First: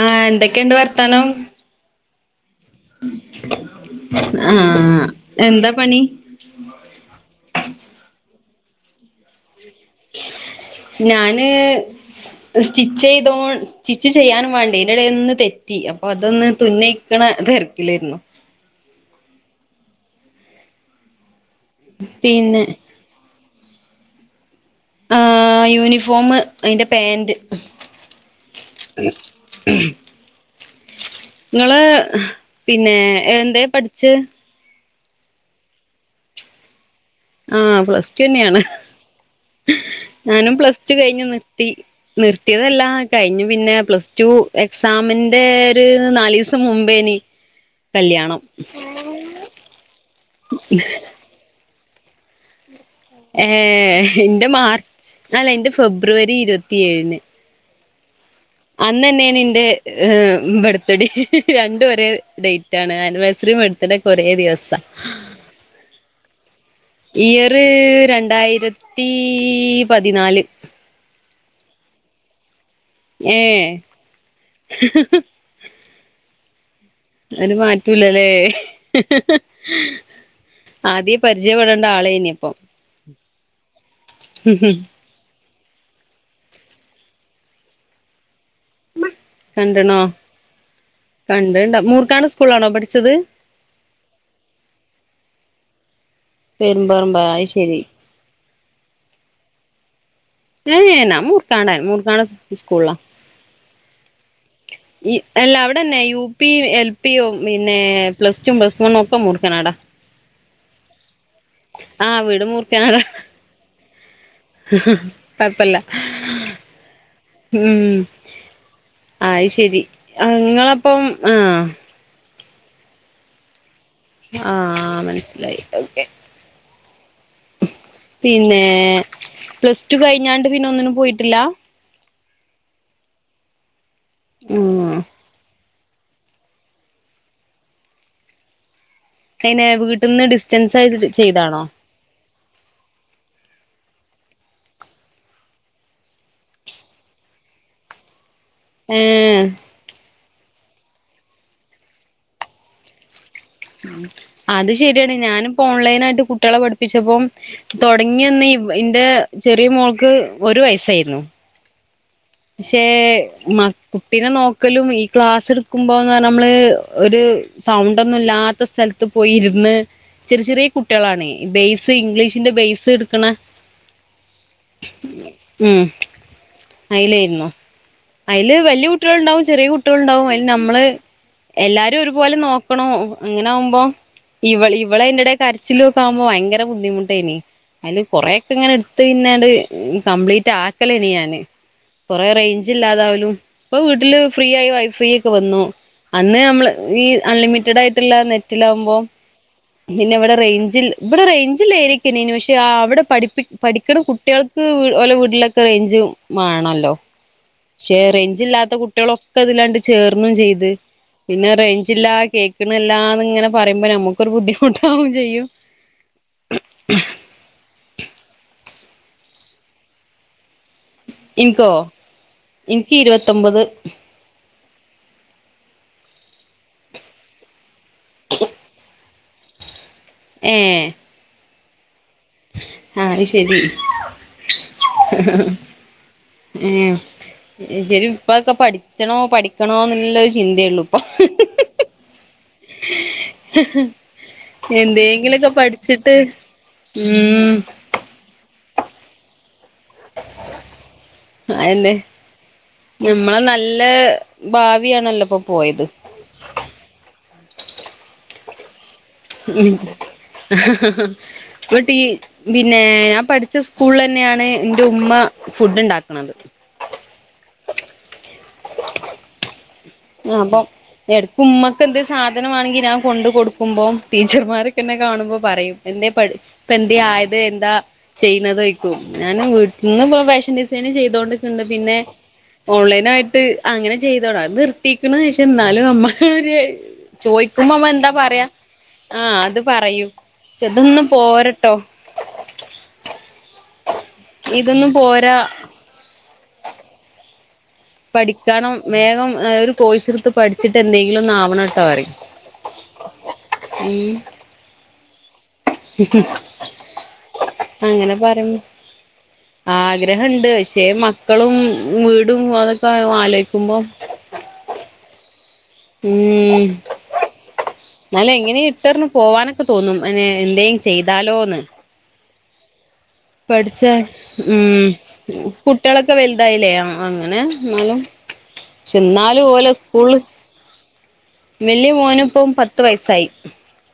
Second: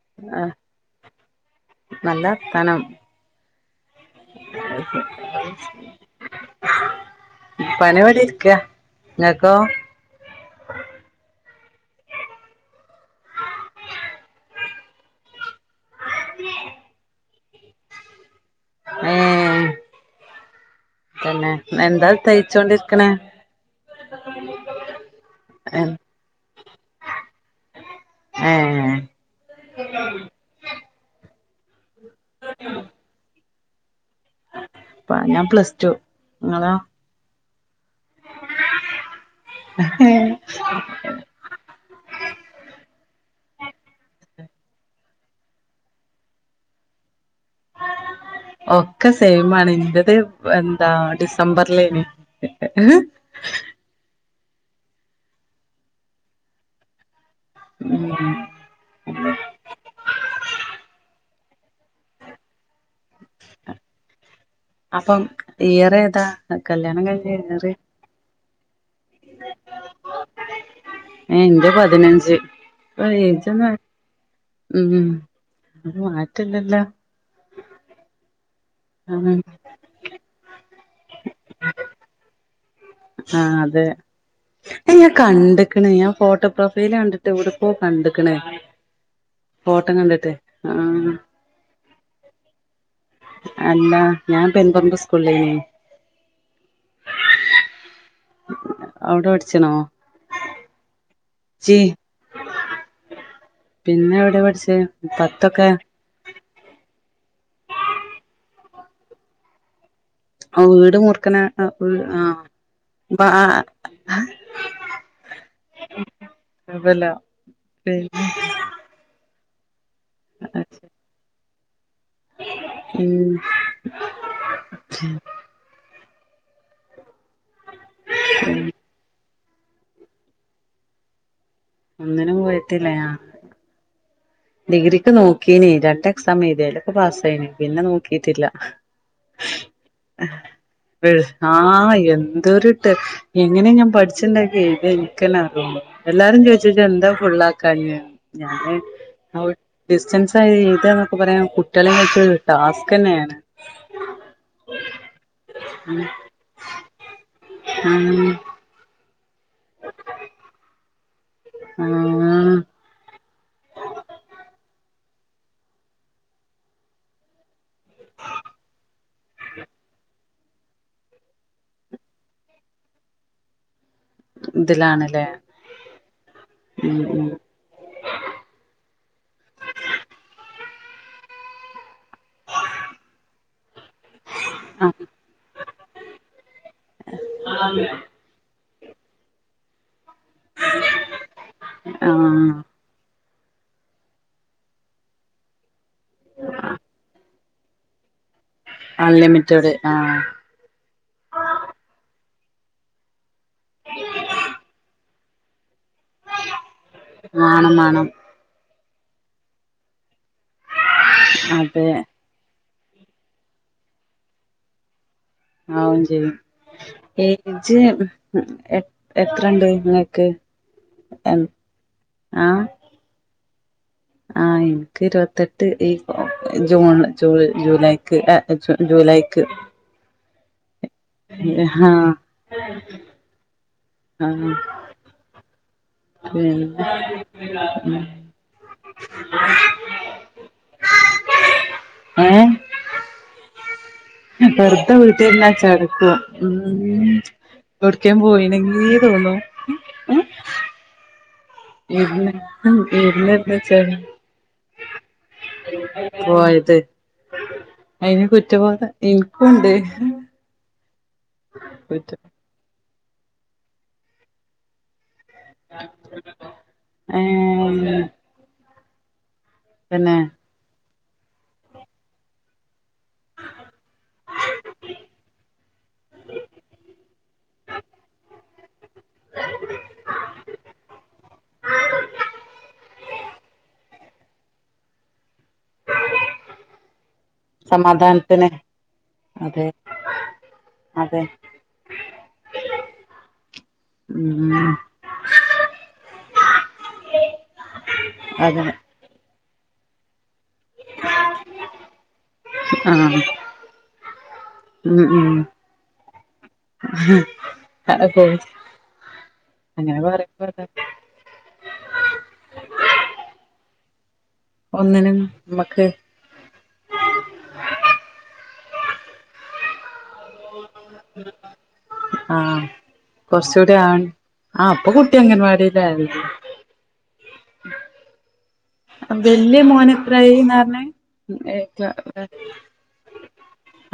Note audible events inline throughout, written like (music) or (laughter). ആഹ് എന്തൊക്കേണ്ട് വർത്താനം നല്ലവർത്താനം ആഹ് എന്താ പണി (unintelligible) ഇരിക്കാ ഇങ്ങക്കോ ഞാന് സ്റ്റിച്ചെയ്തോ സ്റ്റിച്ച് ചെയ്യാനും വാണ്ടേ അയിന്റെ ഒന്ന് തെ റ്റി അപ്പൊ അതൊന്ന് തുന്നയിക്കണെ തെരക്കില്ലേരുന്നു ഏഹ് തന്നെ എന്താ പിന്നെ തയ്ച്ചോണ്ടിര് ക്ക്ണെ ആഹ് യൂണിഫോമ് അയിന്റെ പാന്റ് ഏഹ് ഇങ്ങള് പിന്നെ എന്തേ പഠ്ച്ചേ പ ഞാൻ പ്ലസ് ടു നിങ്ങളോ ആഹ് പ്ലസ് ടു തന്നേണ് ഞാനും പ്ലസ് ടു കഴിഞ്ഞ് നിർത്തി നിർത്തിയതല്ല കഴിഞ്ഞു പിന്നെ പ്ലസ് ടു എക്സാമിന്റെ ഒരു നാലീ സം മുമ്പേനി കല്യാണം ഒക്കെ സെയിമാണ് ഇന്റത് എന്താ ഡിസംബറ്ലേനി ഏഹ് ഇന്റെ മാർച്ച് അല്ല ഇന്റെ ഫെബ്രുവരി ഇരുവത്തി ഏഴിന് ഉം അന്ന് തന്നേണ് ഇന്റെ ഏഹ് ബർത്ത്ഡേ രണ്ടും ഒരേ ഡേ റ്റാണ് ആനിവേഴ്സറിം ബർത്ത്ഡെക്കെ ഒരേ ദിവസാ അപ്പം ഇയറേതാ ആ കല്യാണം കഴിഞ്ഞേ ഇയർ രണ്ടായിര ത്തി പതിനാല് ഏഹ് ഇന്റെ പതിനഞ്ച് ഏ (unintelligible) ഉം അത് മാറ്റല്ലല്ലോ ഒര് മാറ്റും ഇല്ലല്ലേ ആഹ് ആദ്യേ പരിചയപ്പെടേണ്ട ആളേ ഇനി ഇപ്പം ആഹ് അതെ ഞാൻ കണ്ട് ക്ക്ണ് ഞാൻ ഫോട്ടോ പ്രൊഫൈൽ കണ്ടിട്ട് ഇവിടെ പോ കണ്ടക്ക്ണ് ഇയാളെ ഫോട്ടം കണ്ടിട്ടെ ആഹ് കണ്ടണ്ടാ മൂർക്കാണ് സ്കൂളാണോ പഠിച്ചത് അല്ലാ ഞാൻ പെൻപർമ്പ് സ്കൂളേനി പെരുമ്പാറമ്പ അത് ശരി അവിടെ പഠിച്ചണോ (unintelligible) മൂർക്കാട മൂർക്കാട സ്കൂളിലാ പിന്നെ എവിടെ പഠിച്ചേ അല്ല പത്തൊക്കെ അവിടെന്നെ യൂ പി എൽ പിയും പിന്നെ പ്ലസ് ടു പ്ലസ് വണ്ണും ഒക്കെ മുർക്കനാടാ ആഹ് വീട് മുർക്കനാ ആഹ് അപ്പ കൊഴ്പ്പല്ല അതല്ല ഉം പിന്നെ അത് ശരി നിങ്ങളപ്പം ആഹ് ഉം ആഹ് മനസിലായി ഓക്കെ പിന്നെ പ്ലസ് ടു കഴിഞ്ഞാണ്ട് പിന്നെ ഒന്നിനും പോയിട്ടില്ല അങ്ങനെ പോയിട്ടില്ല ആഹ് ഉം ഡിഗ്രിക്ക് നോക്കീന് രണ്ട് എക്സാം എഴുതിയാലും പാസ്സായിന് പിന്നെ നോക്കിട്ടില്ല അയിനെ വീട്ടിൽന്ന് ഡിസ്റ്റൻസ് ആയിട്ട് (unintelligible) ചെയ്താണോ ആഹ് എന്തൊരു എങ്ങനെ ഞാൻ പഠിച്ചന്നെ എഴുതിയെന്ന് എനിക്കന്നെ അറിയില്ല എല്ലാരും ചോദിച്ച് ഇത് എന്താ ഫുള്ളാക്കാഞ്ഞെ ഞാന് ഏഹ് ഡിസ്റ്റൻസ് ആയി എഴുതാനെക്കെ പറയാൻ കുട്ടികളെവെച്ച് ടാസ്ക് തന്നെയാണ് ഉം അത് ശരിയാണ് ഞാനിപ്പോ ഓൺലൈൻ ആയിട്ട് കുട്ടികളെ പഠിപ്പിച്ചപ്പം ആഹ് തുടങ്ങിയന്ന് എന്റെ ചെറിയ മോൾക്ക് ഒരു വയസായിരുന്നു ആഹ് പക്ഷേ മ കുട്ടിനെ നോക്കലും ഈ ക്ലാസ് എടുക്കുമ്പോന്ന് പറ നമ്മള് ഒരു സൗണ്ട് ഒന്നും ഇല്ലാത്ത സ്ഥലത്ത് പോയി ഇരുന്ന് ചെറിയ ചെറിയ കുട്ടികളാണേ ബേസ് ഇംഗ്ലീഷിന്റെ ബേസ് എടുക്കണ ഇതിലാണല്ലേ ഉം ഉം ഉം അയിലായിരുന്നു അയില് വല്യ കുട്ടികൾ ഉണ്ടാവും ചെറിയ കുട്ടികൾ ഉണ്ടാവും അതില് നമ്മള് എല്ലാരും ഒരുപോലെ നോക്കണോ അങ്ങനെ ആവുമ്പോ ഇവള ഇവളെ ആഹ് അയിന്റെടെ കരച്ചില് ഒക്കെ ആവുമ്പോ ഭയങ്കര ബുദ്ധിമുട്ടായിനി അതില് കൊറെയൊക്കെ ഇങ്ങനെ എടു പിന്നത് ഇനി കംപ്ലീറ്റ് ആക്കല ഇനി ഞാന് കൊറെ ആഹ് റേഞ്ച് ഇല്ലാതാവലും ഇപ്പൊ വീട്ടില് ഫ്രീ ആയി വൈഫൈ ഒക്കെ വന്നു അന്ന് നമ്മള് ഈ അൺലിമിറ്റഡ് ആയിട്ടുള്ള നെറ്റ് അൺലിമിറ്റഡ് പിന്നെ ആഹ് ഇവിടെ റേഞ്ചിൽ ഇവിടെ റേഞ്ചില്ലായിരിക്കുനിന് പക്ഷെ അവിടെ പഠി പഠിക്കുന്ന കുട്ടികൾക്ക് ഓലെ വീട്ടിലൊക്കെ റേഞ്ചും വേണല്ലോ വേണം പക്ഷെ വേണം റെഞ്ച് ഇല്ലാത്ത കുട്ടികളൊക്കെ അതില്ലാണ്ട് ചേർന്നും ചെയ്ത് പിന്നെ അതെ റേഞ്ചില്ലാ കേക്കണില്ലാന്ന് ഇങ്ങനെ പറയുമ്പോ നമുക്കൊരു ബുദ്ധിമുട്ടാവും ചെയ്യും ആവും ചെയ്യും ഏജ് എത്രണ്ട് നിങ്ങക്ക് ഇനിക്കോ ആഹ് ഇനിക്ക് ഇരുപത്തൊമ്പത് ആഹ് എനിക്ക് ഇരുപത്തെട്ട് ഈ ജൂൺ ജ ജൂലൈ ജൂലൈക്ക് ഏഹ് (unintelligible) ഹാ ആഹ് അത് ശരി ഉം ഏഹ് ശെരിം ഇപ്പ ഒക്ക പഠിച്ചണോ പഠിക്കണോന്നുള്ള ചിന്തേ ഉള്ളു ഇപ്പൊ ഏഹ് വെറുതെ എന്തെങ്കിലുമൊക്കെ വീട്ടിരുന്നാ പഠിച്ചിട്ട് ചടക്കും ഉം ഉം എവ്ട്ക്കേം പോയിണെങ്കീ തോന്നും അയന്നെ ഇര്ന്ന് ഇര്ന്ന് നമ്മളെ നല്ല വെച്ചാര് ഭാവിയാണല്ലോ ഇപ്പൊ പോയത് പോയത് അയിന് കുറ്റബോധ (unintelligible) ഈ കുറ്റ പിന്നേ ഞാൻ പഠിച്ച സ്കൂൾള് തന്നേണ് ഇന്റെ ഉമ്മ ഫുഡ് ഉണ്ടാക്ക്ണത് ഏഹ് പിന്നെ ഏഹ് അപ്പം എടക്ക് ഉമ്മക്ക് എന്തേ സാധനം വാണങ്കി ഞാൻ കൊണ്ട് കൊടുക്കുമ്പോം ടീച്ചർമാരൊക്കെന്നെ കാണുമ്പോ പറയും എന്തേ പഠിപ്പ് എന്തേ ആയത് എന്താ ചെയ്യുന്നത് വയ്ക്കും ഞാന് വീട്ടിന്ന് ഇപ്പ ഫാഷൻ ഡിസൈനിങ് ചെയ്തോണ്ട്ക്ക്ണ്ട് പിന്നേ ഓൺലൈൻ ആയിട്ട് അങ്ങനെ ചെയ്തോടാ അത് നിർത്തീക്ക്ണ് പക്ഷേ എന്നാലും നമ്മക്ക് ഒര് ചോയിക്കുമ്പ നമ്മള് എന്താ പറയാ സമാധാനത്തിന് ആഹ് അത് അതെ പറയും പക്ഷേ ഇതൊന്നും അതെ പോരട്ടോ (inaudible) ഉം ഇതൊന്നും പോരാ (unintelligible) അതെ പഠിക്കാണം വേഗം ഏഹ് ഒരു കോഴ്സ് എടുത്ത് പഠി ച്ചിട്ട് എന്തെങ്കിലും ഒന്നാവണട്ടോ പറിം ആഹ് ഉം ഉം ഉം അങ്ങനെ അപ്പൊ പറഞ്ഞ് അങ്ങനെ ആഗ്രഹം പറയുമ്പോ ഇണ്ട് അതാ പക്ഷേ മക്കളും വീടും അതൊക്കെ ആലോയിക്കുമ്പം ഒന്നിനും നമ്മക്ക് (unintelligible) ഉം എന്നാലും എങ്ങനേയും ഇട്ടെറിഞ്ഞ് പോവാനൊക്കെ തോന്നും അനേ എന്തേം ചെയ്താലോന്ന് ആഹ് കൊറച്ചൂടി ആ പഠിച്ചേ ആഹ് ഇപ്പൊ ഉം കുട്ടി അംഗൻവാടിയിലായി കുട്ടിയളൊക്കെ വെലുതായില്ലേ ആഹ് അങ്ങനെ ഇന്നാലും പക്ഷെ എന്നാലും വല്യ ഓലെ മോന് സ്കൂള് എത്രായിന്ന പറഞ്ഞെ വെല്ല്യ മോനിപ്പം പത്ത് വയസ്സായി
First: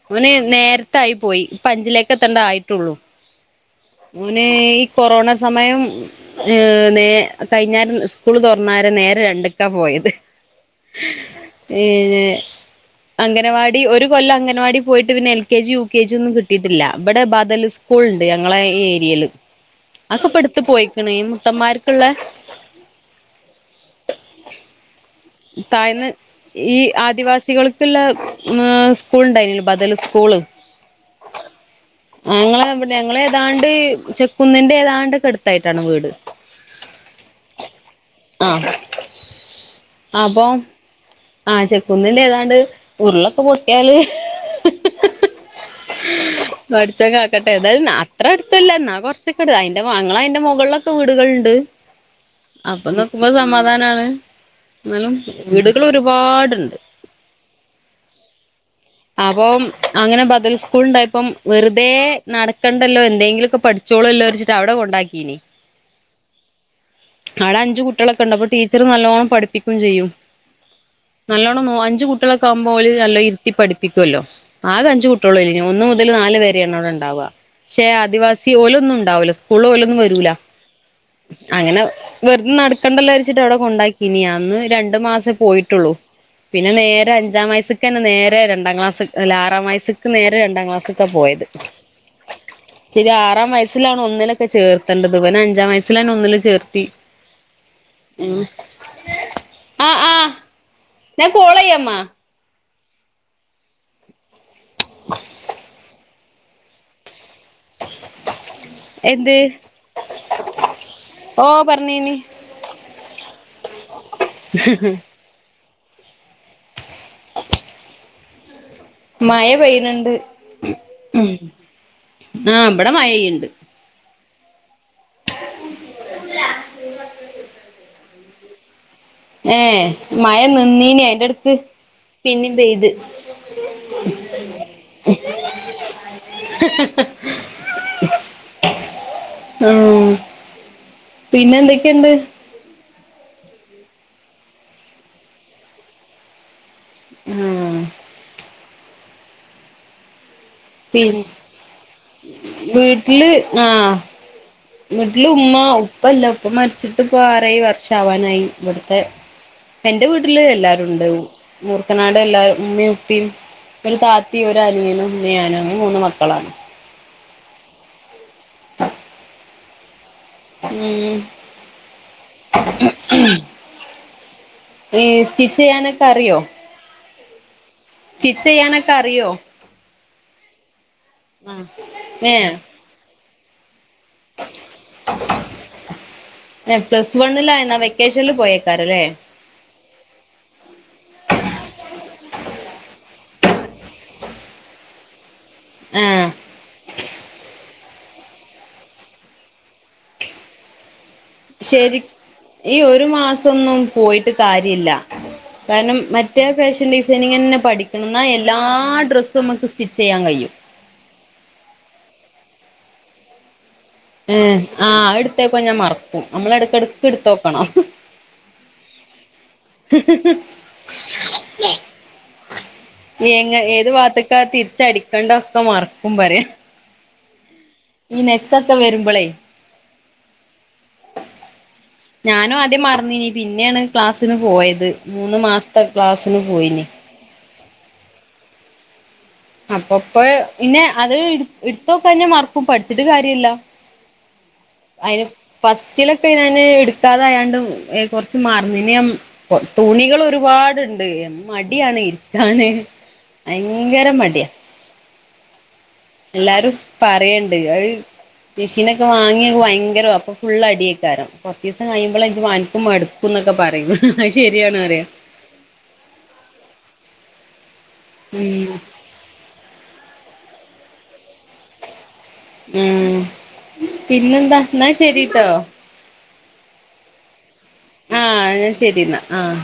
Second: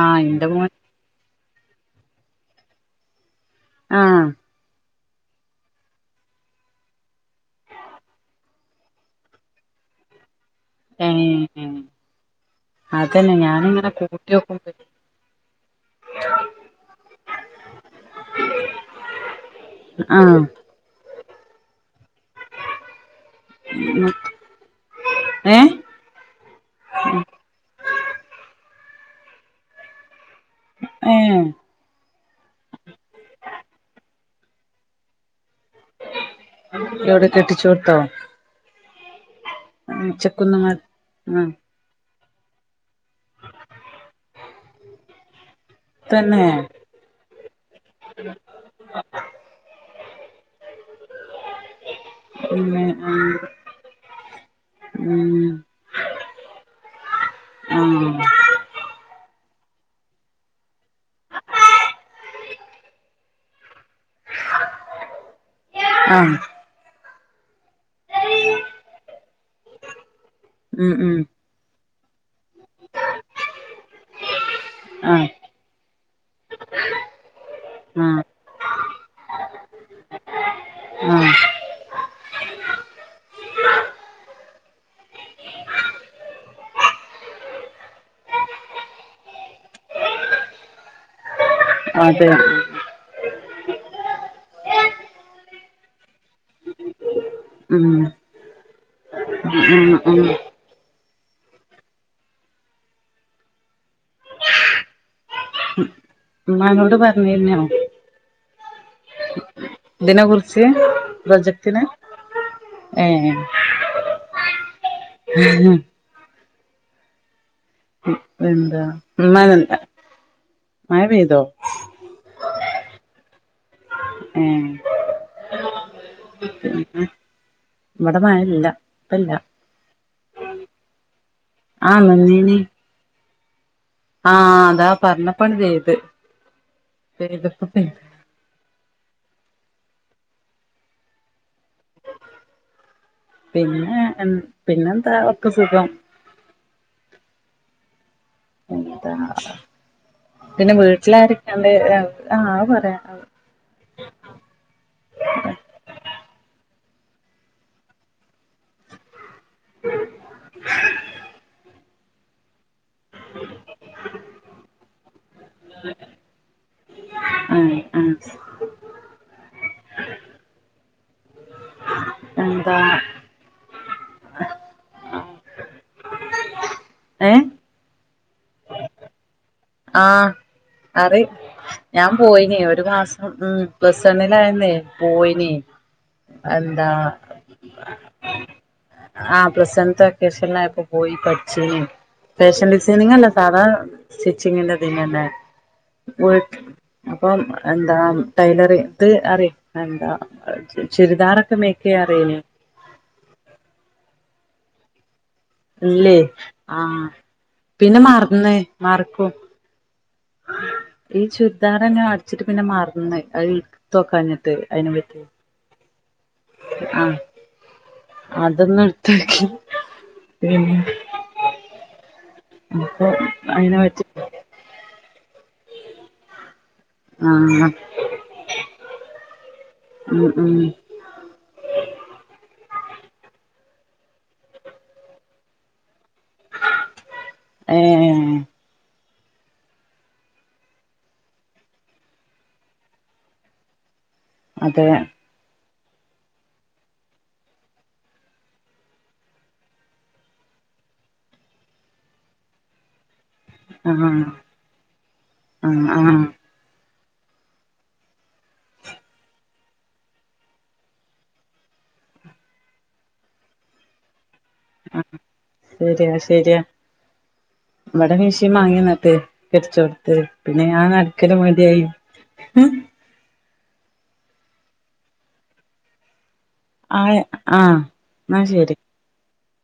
ആഹ് അവന് എന്റെ മോൻ നേര് ട്ടായി പോയി ഇപ്പ അഞ്ചിലേക്ക് എത്തേണ്ട ആയിട്ടൊള്ളൂ ആഹ് മോനേ ഈ കൊറോണ സമയം ഏഹ് നേ കഴിഞ്ഞാരം സ്കൂള് തൊറന്നാരെ നേരെ രണ്ട്ക്കാ പോയത് (unintelligible) ഏഴ് അതന്നെ അംഗനവാടി ഞാനിങ്ങനെ ഒരു കൂട്ടി കൊല്ലം നോക്കുമ്പോ അംഗനവാടി പോയിട്ട് പിന്നെ L K G U K G ഒന്നും കിട്ടിയിട്ടില്ലാ ഇബടെ ബദല് സ് സ്കൂൾണ്ട് ഞങ്ങളെ ഈ ഏരിയേല് അതൊക്കെപ്പ ആഹ് എടുത്തു പോയിക്ക്ണ് ഈ മുത്തന്മാർക്ക്ള്ളേ (inaudible) താഴ്ന്ന് ഈ ആദിവാസികൾക്കുള്ള മാ സ്കൂൾ ഉണ്ടായിരുന്നല്ലോ ബദല് സ്കൂള് ഏഹ് ആഹ് ഞങ്ങള് ഇവിടെ ഞങ്ങള് ഏതാണ്ട് ചെക്കുന്നിന്റെ ഏതാണ്ടൊക്കെ അടുത്തായിട്ടാണ് വീട് എവിടെ കെട്ടിച്ചോടുത്തോ ആഹ് ഉം അപ്പൊ ചെക്കുന്നങ്ങാ ആഹ് ചെക്കുന്നിന്റെ ഏതാണ്ട് ഉരുളൊക്കെ പൊട്ടിയാല് തന്നേ പടച്ചോൻ കാക്കട്ടെ ഏന്തായാലും നാ അത്ര അടുത്തല്ല എന്നാ കൊറച്ചൊക്കെ അടു അയിന്റെ മാെ അങ്ങള് അയിന്റെ മൊകളിലൊക്കെ വീടുകള്ണ്ട് പിന്നെ ആഹ് സമാധാനാണ് എന്നാലും ഉം വീടുകൾ ഒരുപാടുണ്ട്. ആഹ് ആപോം അങ്ങനെ ബദൽസ്കൂൾ ഉണ്ടായപ്പം വെറുതെ നടക്കണ്ടല്ലോ എന്തെങ്കിലൊക്കെ പഠി ച്ചോളുല്ലചാരിച്ചിട്ട് അവിടെ കൊണ്ടാക്കീനി. ആഹ് ആടെ അഞ്ചു കുട്ടികളൊക്കുണ്ട് അപ്പൊ ടീച്ചർ നല്ലോണം പഠിപ്പിക്കും ചെയ്യും. ഉം ഉം നല്ലോണന്നോ അഞ്ച് കുട്ടികളക്കാവുമ്പോ ഓല് നല്ല ഇരുത്തി പഠിപ്പിക്കൊല്ലോ ആകെ അഞ്ചു ആഹ് കുട്ടികളയ്ല് ന്നെ ഒന്ന് മുതൽ നാല് വരേണ് അവിടെണ്ടാവ. ക്ഷെ ആഹ് ആദിവാസി ഓലൊന്നുണ്ടാവൂല്ല സ്കൂൾ ഓലൊന്നു വരൂല. ആഹ് അങ്ങനെ വെറുത് നടക്കണ്ടല്ലോ യാരിച്ചിട്ട് അവിടെ കൊണ്ടാക്കീനി അന്ന് രണ്ടു മാസേ പോയിട്ടൊള്ളു. പിന്നെ നേരെ അഞ്ചാം വയസ്സ്ക്കെന്നെ നേ തേ രണ്ടാം ക്ലാസ് അല്ല ആറാം വയസ്ക്ക് നേരെ രണ്ടാം ക്ലാസ്സ്ക്ക പോയത്. അതെ ശരി ആറാം വയസ്സിലാണ് ഒന്നിലൊക്കെ ചേർത്തണ്ടത്. ഇവനെ അഞ്ചാംവയസ്സിലന്നെ ഒന്നില് ചേർത്തി. മ് ആഹ് ആഹ് ആഹ് ഞാൻ കോളെയ്യമ്മ മ്മാനോട് പറഞ്ഞിനോ? എന്ത്? ഇതിനെ കുറിച്ച് ഓ പ്രൊജക്റ്റിനെ. പറഞ്ഞീനി ഏഹ് ഹ് ഇപ്പെന്താ മഴ മ്മനെന്താ പെയ്യ്ണണ്ട് മഴ പെയ്തോ? ആഹ് ഇബടെ മഴയ്യ്ണ്ട്. ഏഹ് പിന്നെ ഇവടെ മയ്യല്ല. ഏഹ് മഴ നിന്നീനി അയിന്റെട്ക്ക് ആഹ് പിന്നിം നിന്നീനി പെയ്ത്. ആഹ് അതാ പറഞ്ഞപ്പം ചെയ്ത് ശരി വെക്കട്ടെ മ് പിന്നെന്തക്കേണ്ട്? പിന്നെ എൻ പിന്നെന്താ ഒക്കെ സുഖം. ആഹ് എന്താ പിന്നെ പി വീട്ടിലാരക്ക്ണ്ട്? ആഹ് അത് പറയാ വീട്ടില് ആഹ് വീട്ടില് ഉമ്മ ഉപ്പല്ല ഉപ്പ മരിച്ചിട്ട്പ്പ ആറേഴ് വർഷാവാനായി ഇവ്ട്ത്തെ. എന്റെ വീട്ടില് എല്ലാരുണ്ട് മൂർക്കനാട് എല്ലാര് ഉമ്മി പ്പിം ഒരു താത്തിം ഒരു അനിയനും പിന്നെ ഞങ്ങള് മൂന്ന് മക്കളാണ്. ആഹ് ആഹ് ഉം എന്താ? ഏഹ് സ്റ്റിച്ചെയ്യാനൊക്കറിയോ? ഏഹ്? സ്റ്റിച്ചെയ്യാനൊക്കറിയോ? ആഹ് അറിം ഞാൻ ആഹ് ഏഹ് പോയിനി ഒരു മാസം ഉം. പ്ലസ്സണ്ണിലായന്നേ പോയിനിം എന്താ? ആ വെക്കേഷൻൽ പോയേക്കാരെ ല്ലേ? ആഹ് പ്ലസ് വൺത്തെ. ക്കേഷൻലായപ്പൊ പോയി പഠിച്ചിനി ഫാഷൻ ഡിസൈനിങ്ങല്ല സാധാ സ്റ്റി ചിങ്ങ്ന്റെതിനെന്നെ ആഹ് ഓൽ അപ്പം എന്താ ന്താ ടൈലറി ഇത് അറി എന്താ ചുരിദാറൊക്കെ ശരി മേക്കെയ്യാൻ അറിയ്നി. ഈ ഒരു മാസൊന്നും പോയിട്ട് കാര്യല്ല. കാരണം ഇല്ലേ മറ്റേ ഫാഷൻ ആഹ് ഡിസൈനിങ്ങെന്നെ പിന്നെ പഠിക്കണം ന്നാ മറന്ന് എല്ലാ മറക്കും ഡ്രസ്സും മ്മക്ക് സ്റ്റിച്ചെയ്യാൻ കയ്യും. ഈ ചുരിദാറെന്നെ അട്ച്ച്ട്ട് പിന്നെ മറന്ന് അഹ് ഏഹ് ആഹ് എടുത്തേക്കാഞ്ഞാ മർക്കും നമ്മളെട്ക്കട്ക്ക് ട്ത്തോക്കണം. അതൊന്ന്ട്ത്തോക്കി ഉം എങ്ങ അയിനെ ഏത് പറ്റി വാത്ത് ക്കാ തിരിച്ചടിക്കണ്ടൊക്കെ മർക്കും പറയാ ആഹ്. ഈ നെക്കൊക്കെ വരുമ്പളേ. ഉം ഉം ഞാനും ആദ്യം മറന്നിനീ പിന്നേണ് ക്ലാസ്സിന് പോയത് മൂന്ന് മാസം ത്തെ ക്ലാസ്ന് പോയിനി. ഏഹ്. ഏഹ്. അപ്പൊപ്പൊ പിന്നെ അത് ട്ത്തോക്കാഞ്ഞാ മർക്കും. പഠിച്ചിട്ട് കാര്യല്ല. അതെ അയ്ന് ഫസ്റ്റിലൊക്കെ ഞാന് ട്ക്കാതൊയാണ്ട് കൊറച്ച് മർന്ന്ന് ഞാ തുണികളൊരുപാട്ണ്ട് മടിയാണ് ഇര്ക്കാന്. ആഹ് ആഹ് ആഹ് ല്ലാരും പറയ്ണ്ട് അത് മിഷീനൊക്കെ വാങ്ങിയ വയങ്കര അപ്പൊ ഫുള്ള് അടിയക്കാരം. കൊർച്ചീസം കയ്യുമ്പള് അൻക്കും മട് ക്കുന്നൊക്കെ പറിം അത് ശരിയാണ് അറിയാ. ശെര്യാ ശെര്യാ വടെ മിഷീൻ ഉം വാങ്ങിന്നട്ട്. പിടിച്ചോട്ത്ത് പിന്നെ ഞാ നടുക്കല് മടി ആയി ഉം പിന്നെന്താ ന്നാ ശെരിട്ടോ. ആഹ് ആഹ് ന്നാ ശരി. എന്നാ ആഹ്